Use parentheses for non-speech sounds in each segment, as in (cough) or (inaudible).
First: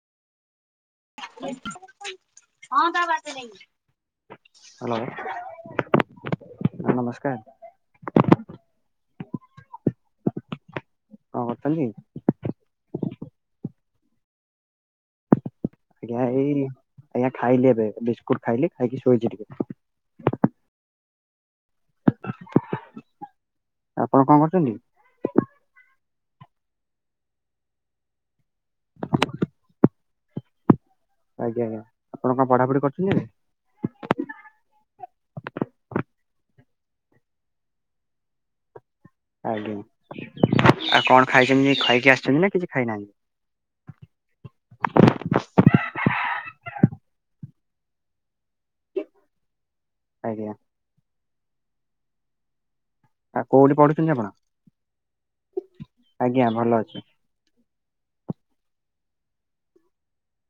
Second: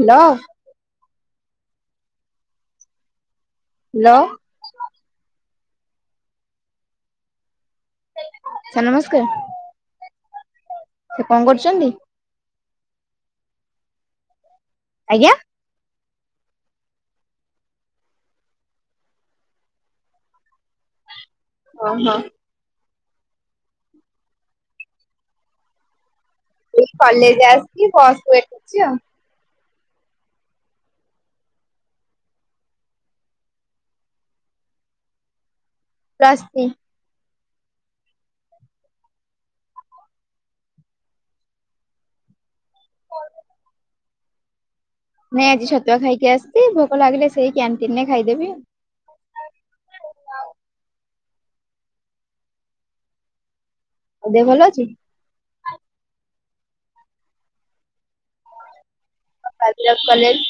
Hello. (unintelligible) Hello. ନମସ୍କାର। Sir ନମସ୍କାର। ସେ କଣ କରୁଚନ୍ତି? ଆଜ୍ଞା ଆଜ୍ଞା! ଏଇ ଆଜ୍ଞା! ଖାଇଲି ଏବେ ବିସ୍କୁଟ ଖାଇଲି ଖାଇକି ଶୋଇଛି ଟିକେ। ଓହୋ। ଆପଣ କଣ କରୁଛନ୍ତି? ଏଇ କଲେଜ ଆସଛି ବସ୍ କୁ ୱେଟ୍ କରଛି ଆଉ। ଆଜ୍ଞା! ଆଜ୍ଞା! ଆପଣ କଣ ପଢାପଢି କରୁଛନ୍ତି ଏବେ? Plus three. ଆଜ୍ଞା। ଆଉ କଣ ଖାଇଛନ୍ତି ଖାଇକି ଆସିଛନ୍ତି ନା କିଛି ଖାଇନାହାନ୍ତି? ନାଇଁ ଆଜି ଛତୁଆ ଖାଇକି ଆସିଛି। ଭୋକ ଲାଗିଲେ ସେଇ କ୍ୟାଣ୍ଟିନରେ ଖାଇଦେବି। ଆଜ୍ଞା। ଆଉ କୋଉଠି ପଢ଼ୁଛନ୍ତି ଆପଣ? ଦେହ ଭଲ ଅଛି? ଆଜ୍ଞା ଭଲ ଅଛି। ବାଜି ରାଉତ କଲେଜ୍।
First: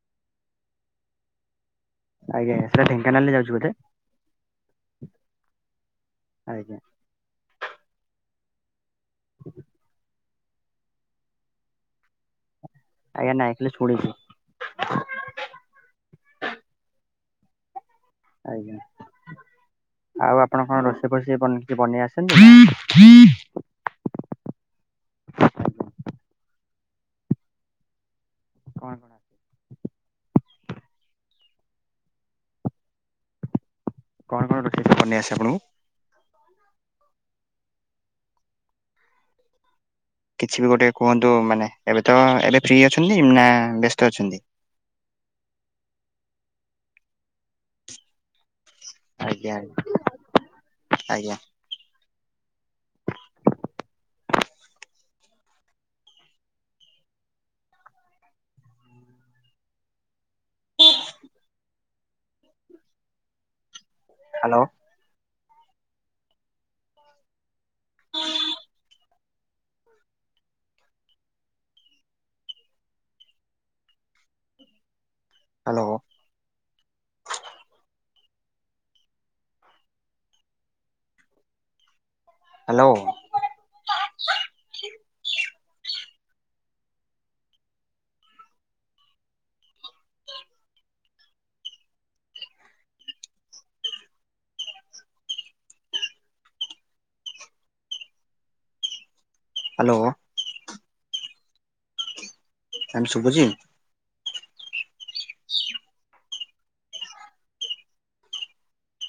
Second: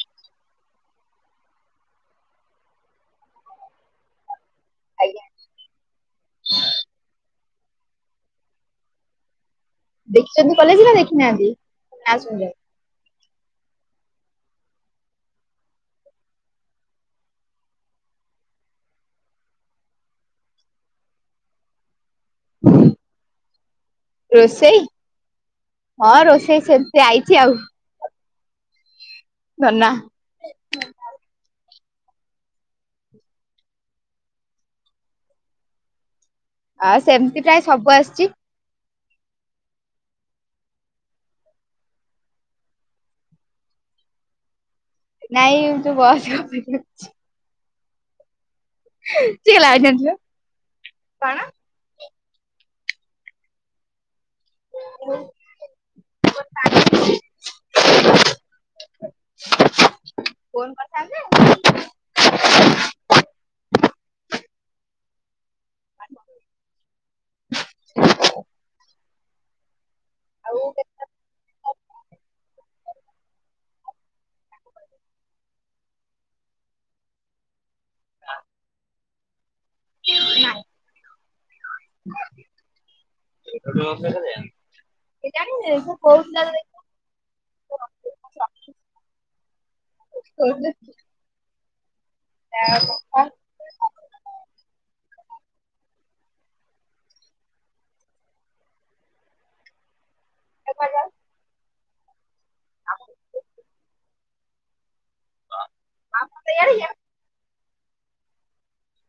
ଆଜ୍ଞା ଆଜ୍ଞା ସେଟା ଢେଙ୍କାନାଳରେ ଯାଉଛି ବୋଧେ? ଆଜ୍ଞା ଆଜ୍ଞା। (unintelligible) ଦେଖିଛନ୍ତି କଲେଜ ନା ଦେଖିନାହାନ୍ତି ନା ଶୁଣିଲେ ଆଜ୍ଞ ନାଇ ଖାଲି ଶୁଣିଛି। ଆଜ୍ଞା। ଆଉ ଆପଣ କଣ ରୋଷେଇ ଫୋଷେଇ ବନେ କିଛି ବନେଇଆସେନି? ରୋଷେଇ ହଁ ରୋଷେଇ ସେମତି ଆଇଛି ଆଉ। କଣ? ଧନା। (unintelligible) କଣ କଣ ରୋଷେଇ ସବୁ ବନେଇ ଆସେ ସବୁ ଆପଣଙ୍କୁ? ଆଉ ସେମିତି ପ୍ରାୟ ସବୁ ଆସିଛି। କିଛି ବି ଗୋଟେ କୁହନ୍ତୁ ମାନେ ଏବେ ତ ଏବେ ଫ୍ରି ଅଛନ୍ତି ନା ବ୍ୟସ୍ତ ଅଛନ୍ତି? ନାଇଁ ମୁଁ ଯୋଉ ବସ୍ କୁ ଅପେକ୍ଷା କରିଛି। ହିଁ ଆଜ୍ଞା ଟିକେ ଲାଇନ୍ ରେ ଥିଲେ। ଆଜ୍ଞା (unintelligible) କଣ ଥା ହେଲି ଜେ ହ୍ୟାଲୋ। (inaudible) ଆଉ (unintelligible) ହ୍ୟାଲୋ। ନାଇ ହ୍ୟାଲୋ (unintelligible) କଉଥିଲା (unintelligible) ଆ (unintelligible) ହ୍ୟାଲୋ। ଦେଖାଯାଉ। ମାମ ଶୁଭୁଚି? (unintelligible) ତେୟାର ହେଇଯା।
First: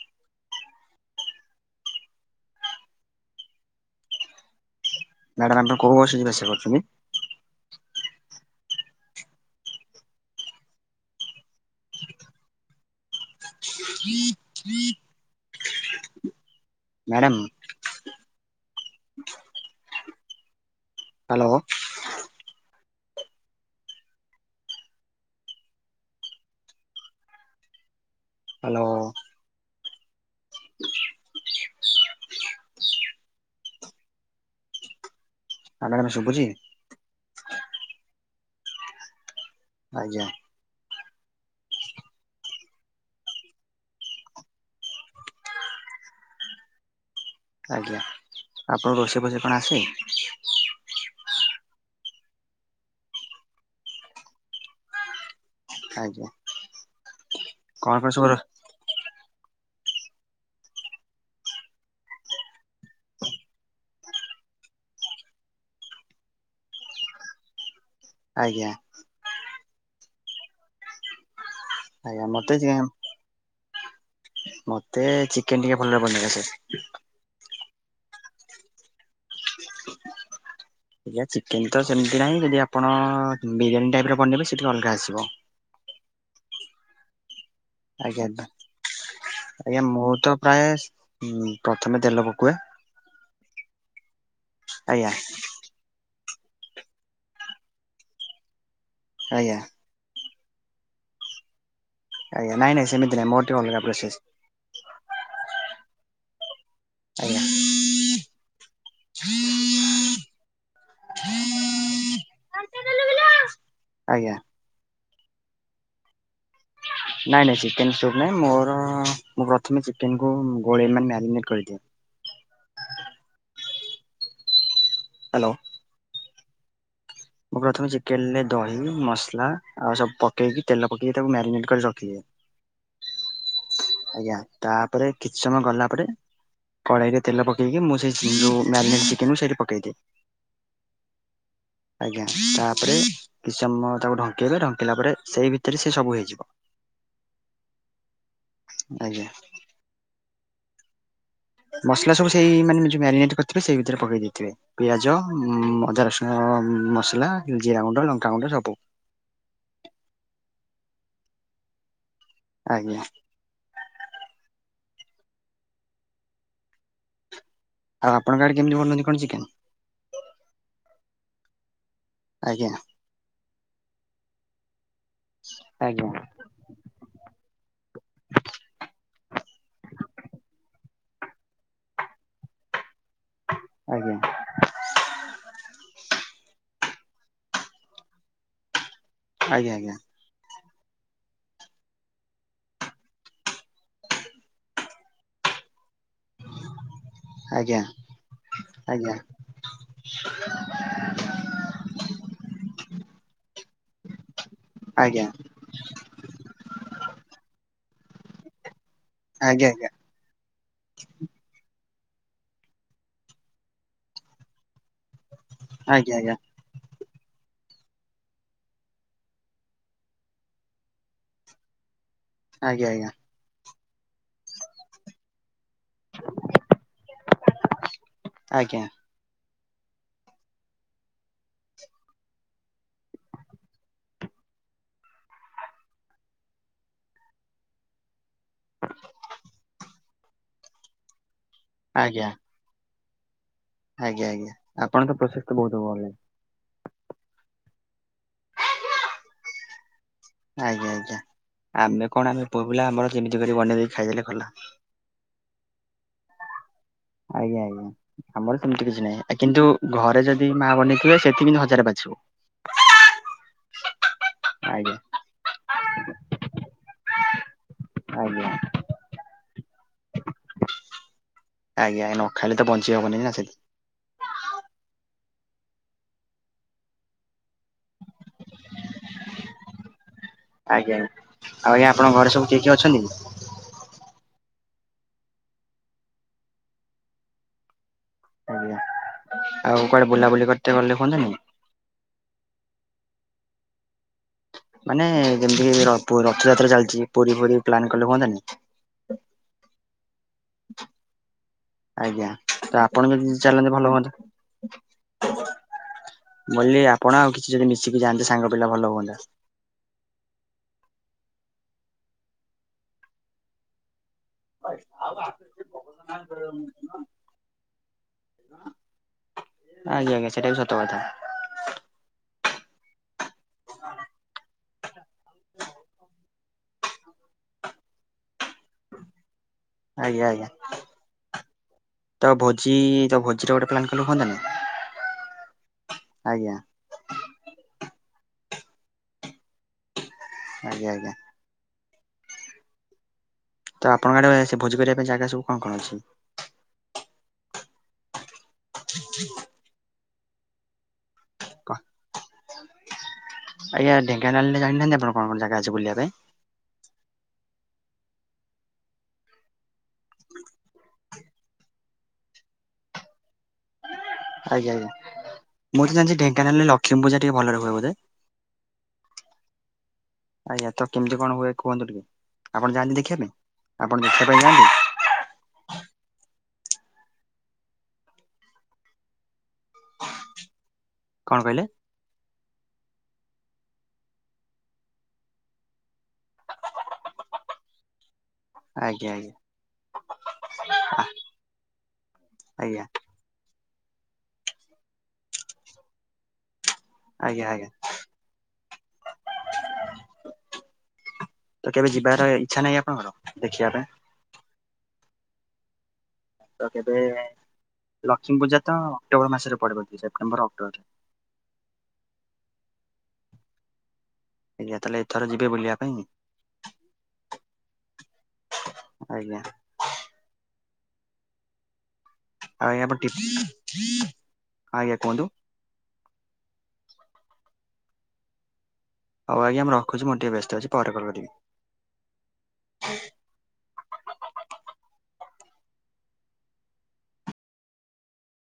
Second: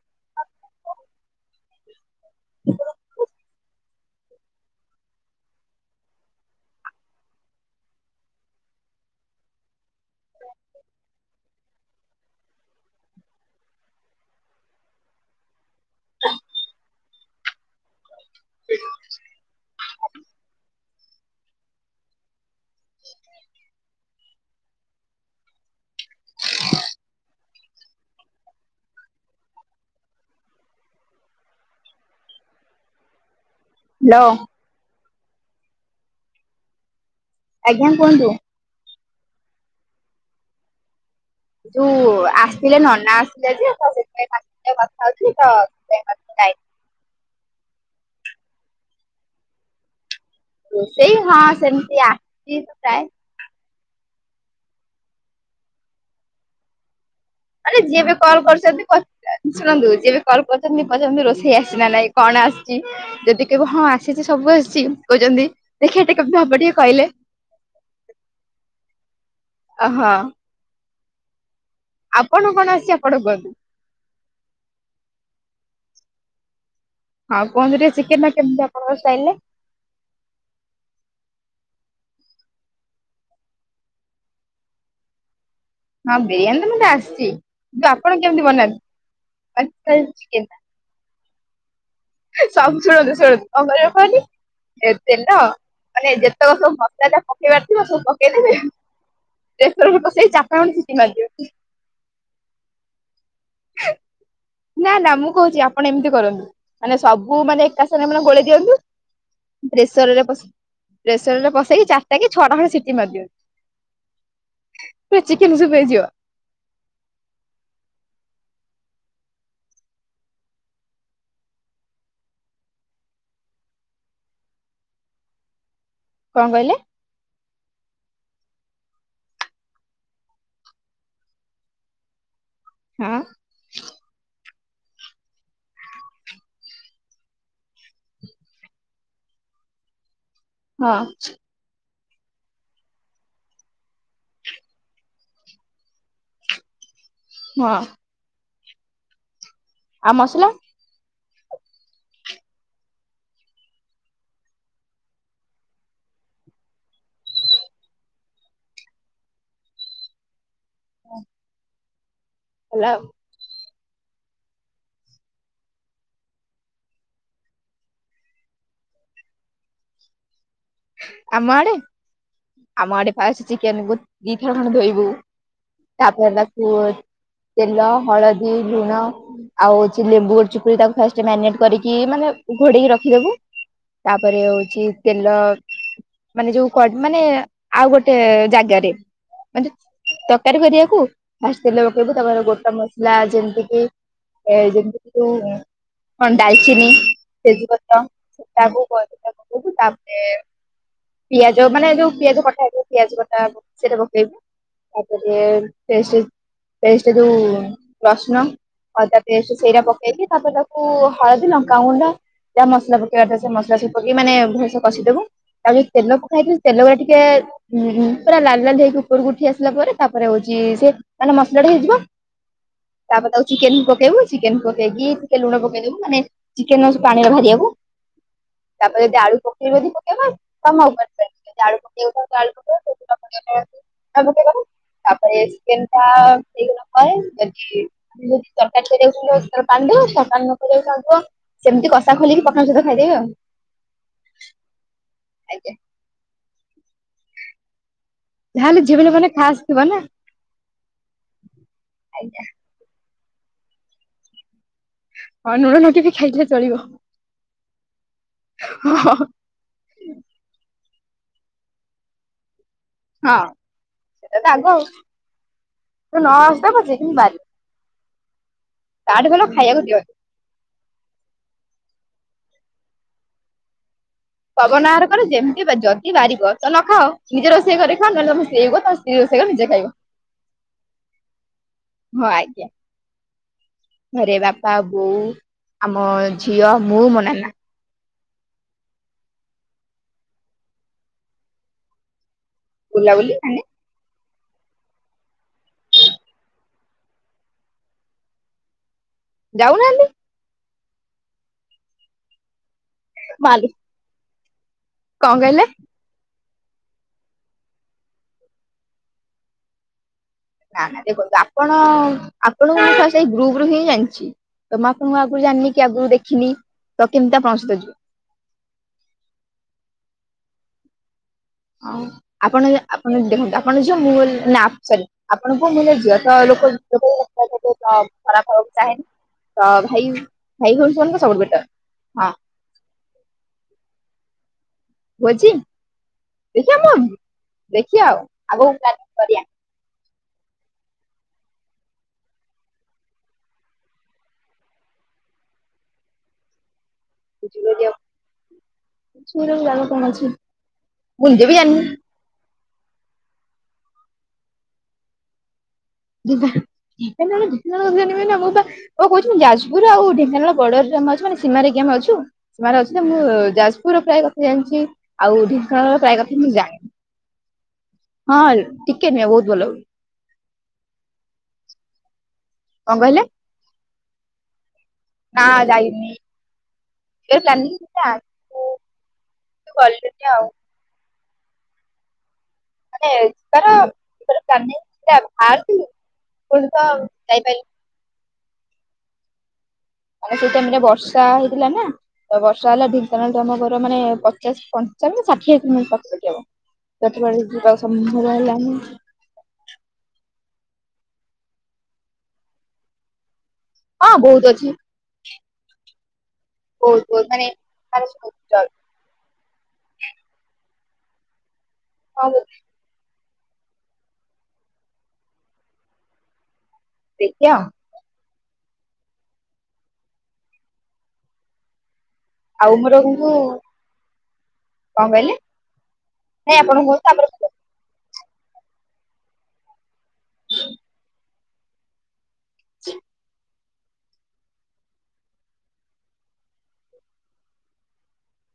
(unintelligible) ମ୍ୟାଡ଼ାାମ ଆପଣ କୋଉ ବସ୍ ରେ ଯିବା ଆସିବା କରୁଛନ୍ତି? (inaudible) (inaudible) Madam (unintelligible) hello. (inaudible) ହାଲୋ। ହାଲୋ। ଆଜ୍ଞା ମାମ ଶୁଭୁଚି? ଆଜ୍ଞା କହନ୍ତୁ। ଆଜ୍ଞା। ଯୋଉ ଆସଥିଲେ ନନା ଆସିଲେ ଯେ ତ ସେଥିପାଇଁ ତାଙ୍କ ସାଙ୍ଗେ କଥା ହୋଉଥିଲି ତ ସେ ଯାଇନି (inaudible) ଆଜ୍ଞା ଆପଣ ରୋଷେଇ ଫୋଷେଇ କଣ ଆସେ। ସେଇ ହଁ ସେମିତି ଆସିଛି ପ୍ରାଏ। ଆଜ୍ଞା। ଆରେ କଣ ଯିଏ କଣ ବି ସବୁ କଲ୍ କରୁଛନ୍ତି କୋହୁ ଶୁଣନ୍ତୁ ଯିଏ ବି କଲ୍ କରୁଚନ୍ତି ପଚାରୁଛନ୍ତି ରୋଷେଇ ଆସିଚି ନା ନାଇଁ କଣ ଆସିଛି ଯଦି କହିବ ହଁ ଆସିଚି ସବୁ ଆସିଛି କୋହୁଛନ୍ତି ଦେଖିଆ ଏଟା କେମିତ ହବ ଟିକେ କହିଲେ। ଆଜ୍ଞା। ଅହଁ। ଆଜ୍ଞା ମତେ ଚିକେନ ଆସିଛି ଆପଣ କୁହନ୍ତୁ। ମତେ ଚିକେନ ଟିକେ ଭଲରେ ବନେଇ ଆସେ। ଆଉ କୁହନ୍ତୁ ଟିକେ ଚିକେନ୍ ଟା କେମିତି ଆପଣଙ୍କର ଷ୍ଟାଇଲ୍ ରେ ଆଜ୍ଞା ଚିକେନ ତ ସେମିତି ନାହିଁ ଯଦି ଆପଣ ବିରିୟାନୀ ଟାଇପର ବନେଇବେ ସେଠି ଅଲଗା ଆସିବ। ହଁ ବିରିୟାନୀ ତ ମୁତେ ଆସିଚି। କିନ୍ତ ଆପଣ ଆଜ୍ଞା କେମିତି ବନାନ୍ତି ବାକି ଆଜ୍ଞା ମୁଁ ଖାଲି ତ ଚିକେନ ପ୍ରାୟ ଟା (unintelligible) ପକୁଏ ଶବ୍ ଶୁଣନ୍ତୁ ଶୁଣନ୍ତୁ କଁ କରିବ କହନି ଏ ଆଜ୍ଞା ତେଲ ମାନେ ଯେ ଯେତକ ସବୁ ମସଲା ଟା ପକେଇବାର ଥିବ ସବୁ ପକେଇେବେ ଆଜ୍ଞା ପ୍ରେସର୍ ରେ ବସେଇ ଚା ଟା ଖଣ୍ଡେ ସିଟି ମାରିଦିଅନ୍ତୁ। ଆଜ୍ଞା ନାଇଁ ନାଇଁ ସେମିତି ନାଇଁ ମୋର ଟିକେ ଅଲଗା ନା ନା ମୁଁ କହୁଛି ପ୍ରୋସେସ୍। ଆପଣ ଏମିତି କରନ୍ତୁ ମାନେ ସବୁ ଆଜ୍ଞା। ମାନେ ଏକା ସାଙ୍ଗେ ମାନେ ଗୋଳେଇ ଦିଅନ୍ତି। ପ୍ରେସରରେ ବସେ ପ୍ରେସରରେ ବସେଇକି ଚାରିଟା କି ଛଅଟା ଖଣ୍ଡେ ସିଟି ମାରି ଦିଅନ୍ତି। ଆଜ୍ଞା। ପୁରା ଚିକେନ ସୂପ୍ ହେଇଯିବ। ନାଇଁ ନାଇଁ ଚିକେନ୍‌ ସୂପ୍ ନାଇଁ ମୋର ମୁଁ ପ୍ରଥମେ ଚିକେନ୍‌କୁ ଗୋଲେଇ ମାନେ ମ୍ୟାରିନେଟ କରିଦିଏ। ହାଲୋ। କଁ କହିଲେ। ମୁଁ ପ୍ରଥମେ ଚିକେନରେ ଦହି ମସଲା ଆଉ ସବୁ ପକେଇକି ତେଲ ପକେଇକି ତାକୁ ମ୍ୟାରିନେଟ କରି ରଖିଦିଏ। ହଁ। ଆଜ୍ଞା ତାପରେ କିଛି ସମୟ ଗଲା ପରେ କଡେଇ ରେ ତେଲ ପକେଇକି ମୁଁ ସେ ଚି ଯୋଉ ମ୍ୟାରିନେଟ ଚି କେନ୍ କୁ ସେଇଠୀ ପକେଇଦିଏ। ହଁ। ଆଜ୍ଞା ତାପରେ କିଛି ସମୟ ତାକୁ ଢଙ୍କେଇବେ ଢଙ୍କେଇଲା ପରେ ସେଇ ଭିତରେ ସିଏ ସବୁ ହେଇଯିବ। ହଁ। ଆଜ୍ଞା। ଆଉ ମସଲା ମସଲା ସବୁ ସେଇ ମାନେ ଯୋଉ ମ୍ୟାରିନେଟ୍ କରିିଥିବେ ସେଇ ଭିତରେ ପକେଇ ଦେଇଥିବେ ପିଆଜ ଅଦା ରସୁଣ ଅଁ ମସଲା ଜିରା ଗୁଣ୍ଡ ଲଙ୍କା ଗୁଣ୍ଡ ସବୁ (inaudible) ହେଲା ଆଜ୍ଞା। ଆଉ ଆପଣଙ୍କ ଆଡ଼େ କେମିତି ବନାନ୍ତି କଣ ଚିକେନ୍। ଆମ ଆଡ଼େ ଆମ ଆଡ଼େ ଫାଷ୍ଟ ଚିକେନକୁ ଦିଥର ଖଣ୍ଡେ ଧୋଇବୁ ଆଜ୍ଞା ତାପରେ ତାକୁ ତେଲ ହଳଦୀ ଲୁଣ ଆଉ ଚି ଲେମ୍ବୁ ଗୋଟେ ଚିପୁଡ଼ି ତାକୁ ଫାଷ୍ଟ ମ୍ୟାରିନେଟ୍ କରିକି ମାନେ ଘୋଡେଇକି ର ରଖି ଦୋବୁ ଆଜ୍ଞା ତାପରେ ହୋଉଚି ତେଲ ମାନେ ଯୋଉ କ ମାନେ ଆଉ ଗୋଟେ ଜାଗାରେ ମାନେ ଆଜ୍ଞା ଆଜ୍ଞା। ତରକାରୀ କରିବାକୁ ଫାଷ୍ଟ ତେଲ ପକେଇବୁ ତାପରେ ଗୋଟା ମସଲା ଯେମିତି କିି ଏ ଯେମତି କଣ ଡାଲଚିନି, ଆଜ୍ଞା। ଆଜ୍ଞା ତେଜପତ୍ରକୁ ଆଜ୍ଞା ତାପରେ ପିଆଜ ମାନେ ଯୋଉ ପିଆଜ କଟା ହେଇଥିବ ପିଆଜ କଟା ସେଇଟା ପକେଇବୁ। ଆଜ୍ଞା ତାପରେ ପେଷ୍ଟ ପେଷ୍ଟ ଜଉ ରସୁଣ। ଅଦା ପେଷ୍ଟ ଆଜ୍ଞା ସେଇଟା ପକେଇକି ତାପରେ ତାକୁ ହଳଦୀ, ଲଙ୍କାଗୁଣ୍ଡ ଯାହା ମସଲା ପକେଇବାର ଥିବ ସେ ମସଲା ସବୁ ପକେଇ ମାନେ ଭଲସେ କଷିଦବୁ ତାପରେ ଆଜ୍ଞା ଆଜ୍ଞା ତେଲ ଆଜ୍ଞା ପକାହେଇଥିବ ତେଲ ଟିକେ ଟିକେ ଉ ପୁରା ଲାଲ ଲାଲ ହେଇକି ଉପରକୁ ଉଠି ଆସିଲା ପରେ ତାପରେ ହଉଛି ସେ ମାନେ ମସଲା ଟା ହେଇଯିବ। ଆଜ୍ଞା ଆଜ୍ଞା। ତାପରେ ତାକୁ ଚିକେନ ପକେଇବୁ ଚିକେନ ପକେଇକି ଟିକେ ଲୁଣ ପକେଇ ମୁଁ ମାନେ ଚିକେନ୍ ପାଣିରେ ଭରିବାକୁ ଆଜ୍ଞା ତାପରେ ଯଦି ଆଳୁ ପକେଇବ ଯଦି ପକେଇବ (unintelligible) ତାପରେ ଚିକେନ୍ ଟା ହେଇଗଲା ପରେ ବାକି ତରକାରୀ ନ କରିବାକୁ ଆଜ୍ଞା ଖାଇଦେଲ। ଆଜ୍ଞା ଆଜ୍ଞା ଆପଣ ତ ପ୍ରୋସେସ ତ ବହୁତ ଭଲ। ତାହେଲେ ଝିଅପିଲା ମାନେ ଖାସ୍ ଥିବ ନା। ଆଜ୍ଞା ଆଜ୍ଞା ଆମେ କଣ ଆଜ୍ଞା। ଆମେ ପୁଅପିଲା ଆମର ଯେମିତି କରି ବନେଇଦେଲେ ଖାଇଦେଲେ ଗଲା। ହଁ ଲୁଣ ଲଗେଇ କି ବି ଖାଇଲେ ଚଳିବ। ଆଜ୍ଞା ଆଜ୍ଞା ଆମର ସେମିତି ହଁ କିଛି ହଁ। ନାହିଁ କିନ୍ତୁ ଘରେ ଯଦି ମା ବନେ ସେଥିକିନ୍ତୁ ହଜାରେ ବାଛିବୁ। ହଁ ସେଟା ରାଗ ଆଉ ଆଜ୍ଞା ତ ନ ଆସୁଥାଉ ପଛେ କିନ୍ତୁ ବାରିବୁ। ଆଜ୍ଞା। ତାଠୁ ଭଲ ଖାଇବାକୁ ଦିଅନି। ଆ ନ ଖାଇଲେ ତ ବଞ୍ଚି ହବନି ନା ସେଥି ପବନ ବାହାର ଯେମିତି ଯଦି ବାରିବ ତ ନ ଖାଅ ନିଜେ ଘରେ ଖାଅ ନହେଲେ ତ ସ୍ତ୍ରୀ ରୋଷେଇ କଲେ ନିଜେ ଖାଇବ। ଆଜ୍ଞା ଆଉ ଆଜ୍ଞା ଆପଣଙ୍କ ହଁ ଘରେ ସବୁ କିଏ ଆଜ୍ଞା କିଏ ଅଛନ୍ତି? ଘରେ ବାପା ବୋଉ, ଆମ ଝିଅ, ମୁଁ, ମୋ ନାନା। ଆଜ୍ଞା ଆଉ କୁଆଡେ ବୁଲାବୁଲି କରିତେ ଗଲେ କୁହନ୍ତାନି? ବୁଲାବୁଲି ମାନେ ମାନେ ଯେମିତି ରଥଯାତ୍ରା ଚାଲିଛି ପୁରୀ ଫୁରୀ ପ୍ଲାନ କଲେ ହୁଅନ୍ତାନି। ଯାଉ ନାହାଁନ୍ତି। (inaudible) ଆଜ୍ଞା ତ ଆପଣ ଯଦି ଭାଲୁ ଚାଲନ୍ତେ ଭଲ ହୁଅନ୍ତା? କଣ କହିଲେ? ମୁଁ କହିଲି ଆପଣ ଆଉ କିଛି ଯଦି ମିଶିକି ଯାଆନ୍ତେ ସାଙ୍ଗ ପିଲା ଭଲ ହୁଅନ୍ତା। ନା ନା ଦେଖନ୍ତୁ ଆପଣ ଆପଣଙ୍କୁ ସେଇ ଗ୍ରୁପ ରୁ ହିଁ ଜାଣିଛି। ତ ମୁଁ ଆପଣଙ୍କୁ ଆଗରୁ ଜାଣିନି କି ଆଗରୁ ଦେଖିନି ତ କେମିତି ଆପଣଙ୍କ ସହ ଯିବି। ଆଜ୍ଞା ଆଜ୍ଞା ସେଟା ବି ସତ କଥା। ହଁ ଆପଣ ଆପଣ ଦେଖନ୍ତୁ ଆପଣ ଝିଅ ମୁଁ ନା ସରି ଆପଣ ପୁଅ ମୁଁ ହେଲି ଝିଅ। ଲୋକ ଲୋକ ଖରାଫ ହବାକୁ ଚାହେଁନି। ତ ଭାଇ ଆଜ୍ଞା ଆଜ୍ଞା। ଭାଇ ହଉଛନ୍ତି ସବୁଠୁ ବେଟର୍। ତ ଭୋଜି ତ ଭୋଜିର ଗୋଟେ ପ୍ଲାନ୍ କଲେ ହୁଅନ୍ତା ନି? ଭୋଜି ଆଜ୍ଞା (unintelligible) ଦେଖିବା ଆଉ ଆଗକୁ ପ୍ଲାନି କରିବା। ଆଜ୍ଞା ଆଜ୍ଞା। ତ ଆପଣଙ୍କ ଆଡେ ସେ ଭୋଜି କରିବା ପାଇଁ ଜାଗା ସବୁ କଣ କଣ ଅଛି? ଇ କଣ ଅଛି? ମୁଁ ନିଜେ ବି ଜାଣିନି। ଆଜ୍ଞା ଢୋଙ୍କାନାଳ ରେ ଜଣିନାହାନ୍ତି ଆପଣ କଣ କଣ ଜାଗା ଅଛି? ବୁଲିବା ପାଇଁ ନା ଢେଙ୍କାନାଳ ରେ? ମୁଁ ବା କହୁଛି ଯାଜପୁର ଆଉ ଢେଙ୍କାନାଳ ବର୍ଡରରେ ଅଛୁ ଆମେ ସୀମାରେ କି ଆମେ ଅଛୁ ରଇଥା ମୁଁ ଯାଉ ଯାଜପୁର ପ୍ରାୟ କଥା ଆଜ୍ଞା ଜାଣିଛି ଆଜ୍ଞା। ଆଉ ମୁଁ ତ ଢେଙ୍କାନାଳର ଜାଣିଛି ପ୍ରାୟ କଥା ମୁଁ ଢେଙ୍କାନାଳରେ ଜାଣନି। ଲକ୍ଷ୍ମୀ ପୂଜା ଟିକେ ଭଲରେ ହୁଏ ବୋଧେ ହଁ ଟିକେ ନୁହଁ ବହୁତ ଭଲ। ଆଜ୍ଞା ତ କେମିତି କଣ ହୁଏ କୁହନ୍ତୁ ଟିକେ ଆପଣ ଯାଆନ୍ତି କଣ ଦେଖିବା ପାଇଁ ଆପଣ ଦେଖିବା ପାଇଁ ଯାଆନ୍ତି? ନାଁ ଯାଇନି। ଗଲିନି ଆଉ, କଣ କହିଲେ? ଆରେ ଏଥର ଏଥର ପ୍ଲାନିଙ୍ଗ ଥିଲା ବାହାରୁ ଥିଲି ପୁଣି ତ ଯାଇପାଇଲିନି। ଆଜ୍ଞା ଆଜ୍ଞା। ମାନେ ସେଇଟାଇମ୍ ରେ ବର୍ଷା ହେଇଥିଲା ନା ତ ବର୍ଷା ଆଜ୍ଞା ହେଲା ଢେଙ୍କାନାଳ ଠୁ ଆମ ଘର ମାନେ ପଚାଶ ପଞ୍ଚାବନ ଷାଠିଏ କିମି ପାଖପାଖି ହବ। ସେତେବେଳେ ଆଜ୍ଞା ଆଜ୍ଞା। ଯିବା ସମ୍ଭବ ହେଲାନି। ତ କେବେ ଯିବାର ଇଚ୍ଛା ନାହିଁ ଆପଣଙ୍କର? ଦେଖିବା ପାଇଁ ହଁ ବହୁତ ଅଛି। ତ କେବେ ବହୁତ ବହୁତ ମାନେ ଲକ୍ଷ୍ମୀ ପୂଜା ତ ମାନେ ଅକ୍ଟୋବର ମାସରେ ପଡିବ ସେପ୍ଟେମ୍ବର ଅକ୍ଟୋବର ହଁ ବୋଧେ, ଆଜ୍ଞା ତାହେଲେ ଏଥର ଯିବେ ବୁଲିବା ପାଇଁ ଦେଖିବା ଆଉ। ଆଜ୍ଞା, ଆଉ ଆଜ୍ଞା ଆପଣ ମୋର ଟିଫି କିନ୍ତୁ ହଁ ଆଜ୍ଞା କଣ କୁହନ୍ତୁ କହିଲେ ନାଇଁ ଆପଣ କୁହନ୍ତୁ ତାପରେ ମୁଁ କହିବି। ହଉ ଆଜ୍ଞା ମୁଁ ରଖୁଛି ମୁଁ ଟିକେ ବ୍ୟସ୍ତ ଅଛି ପରେ କଲ୍ କରିବି। ଚି,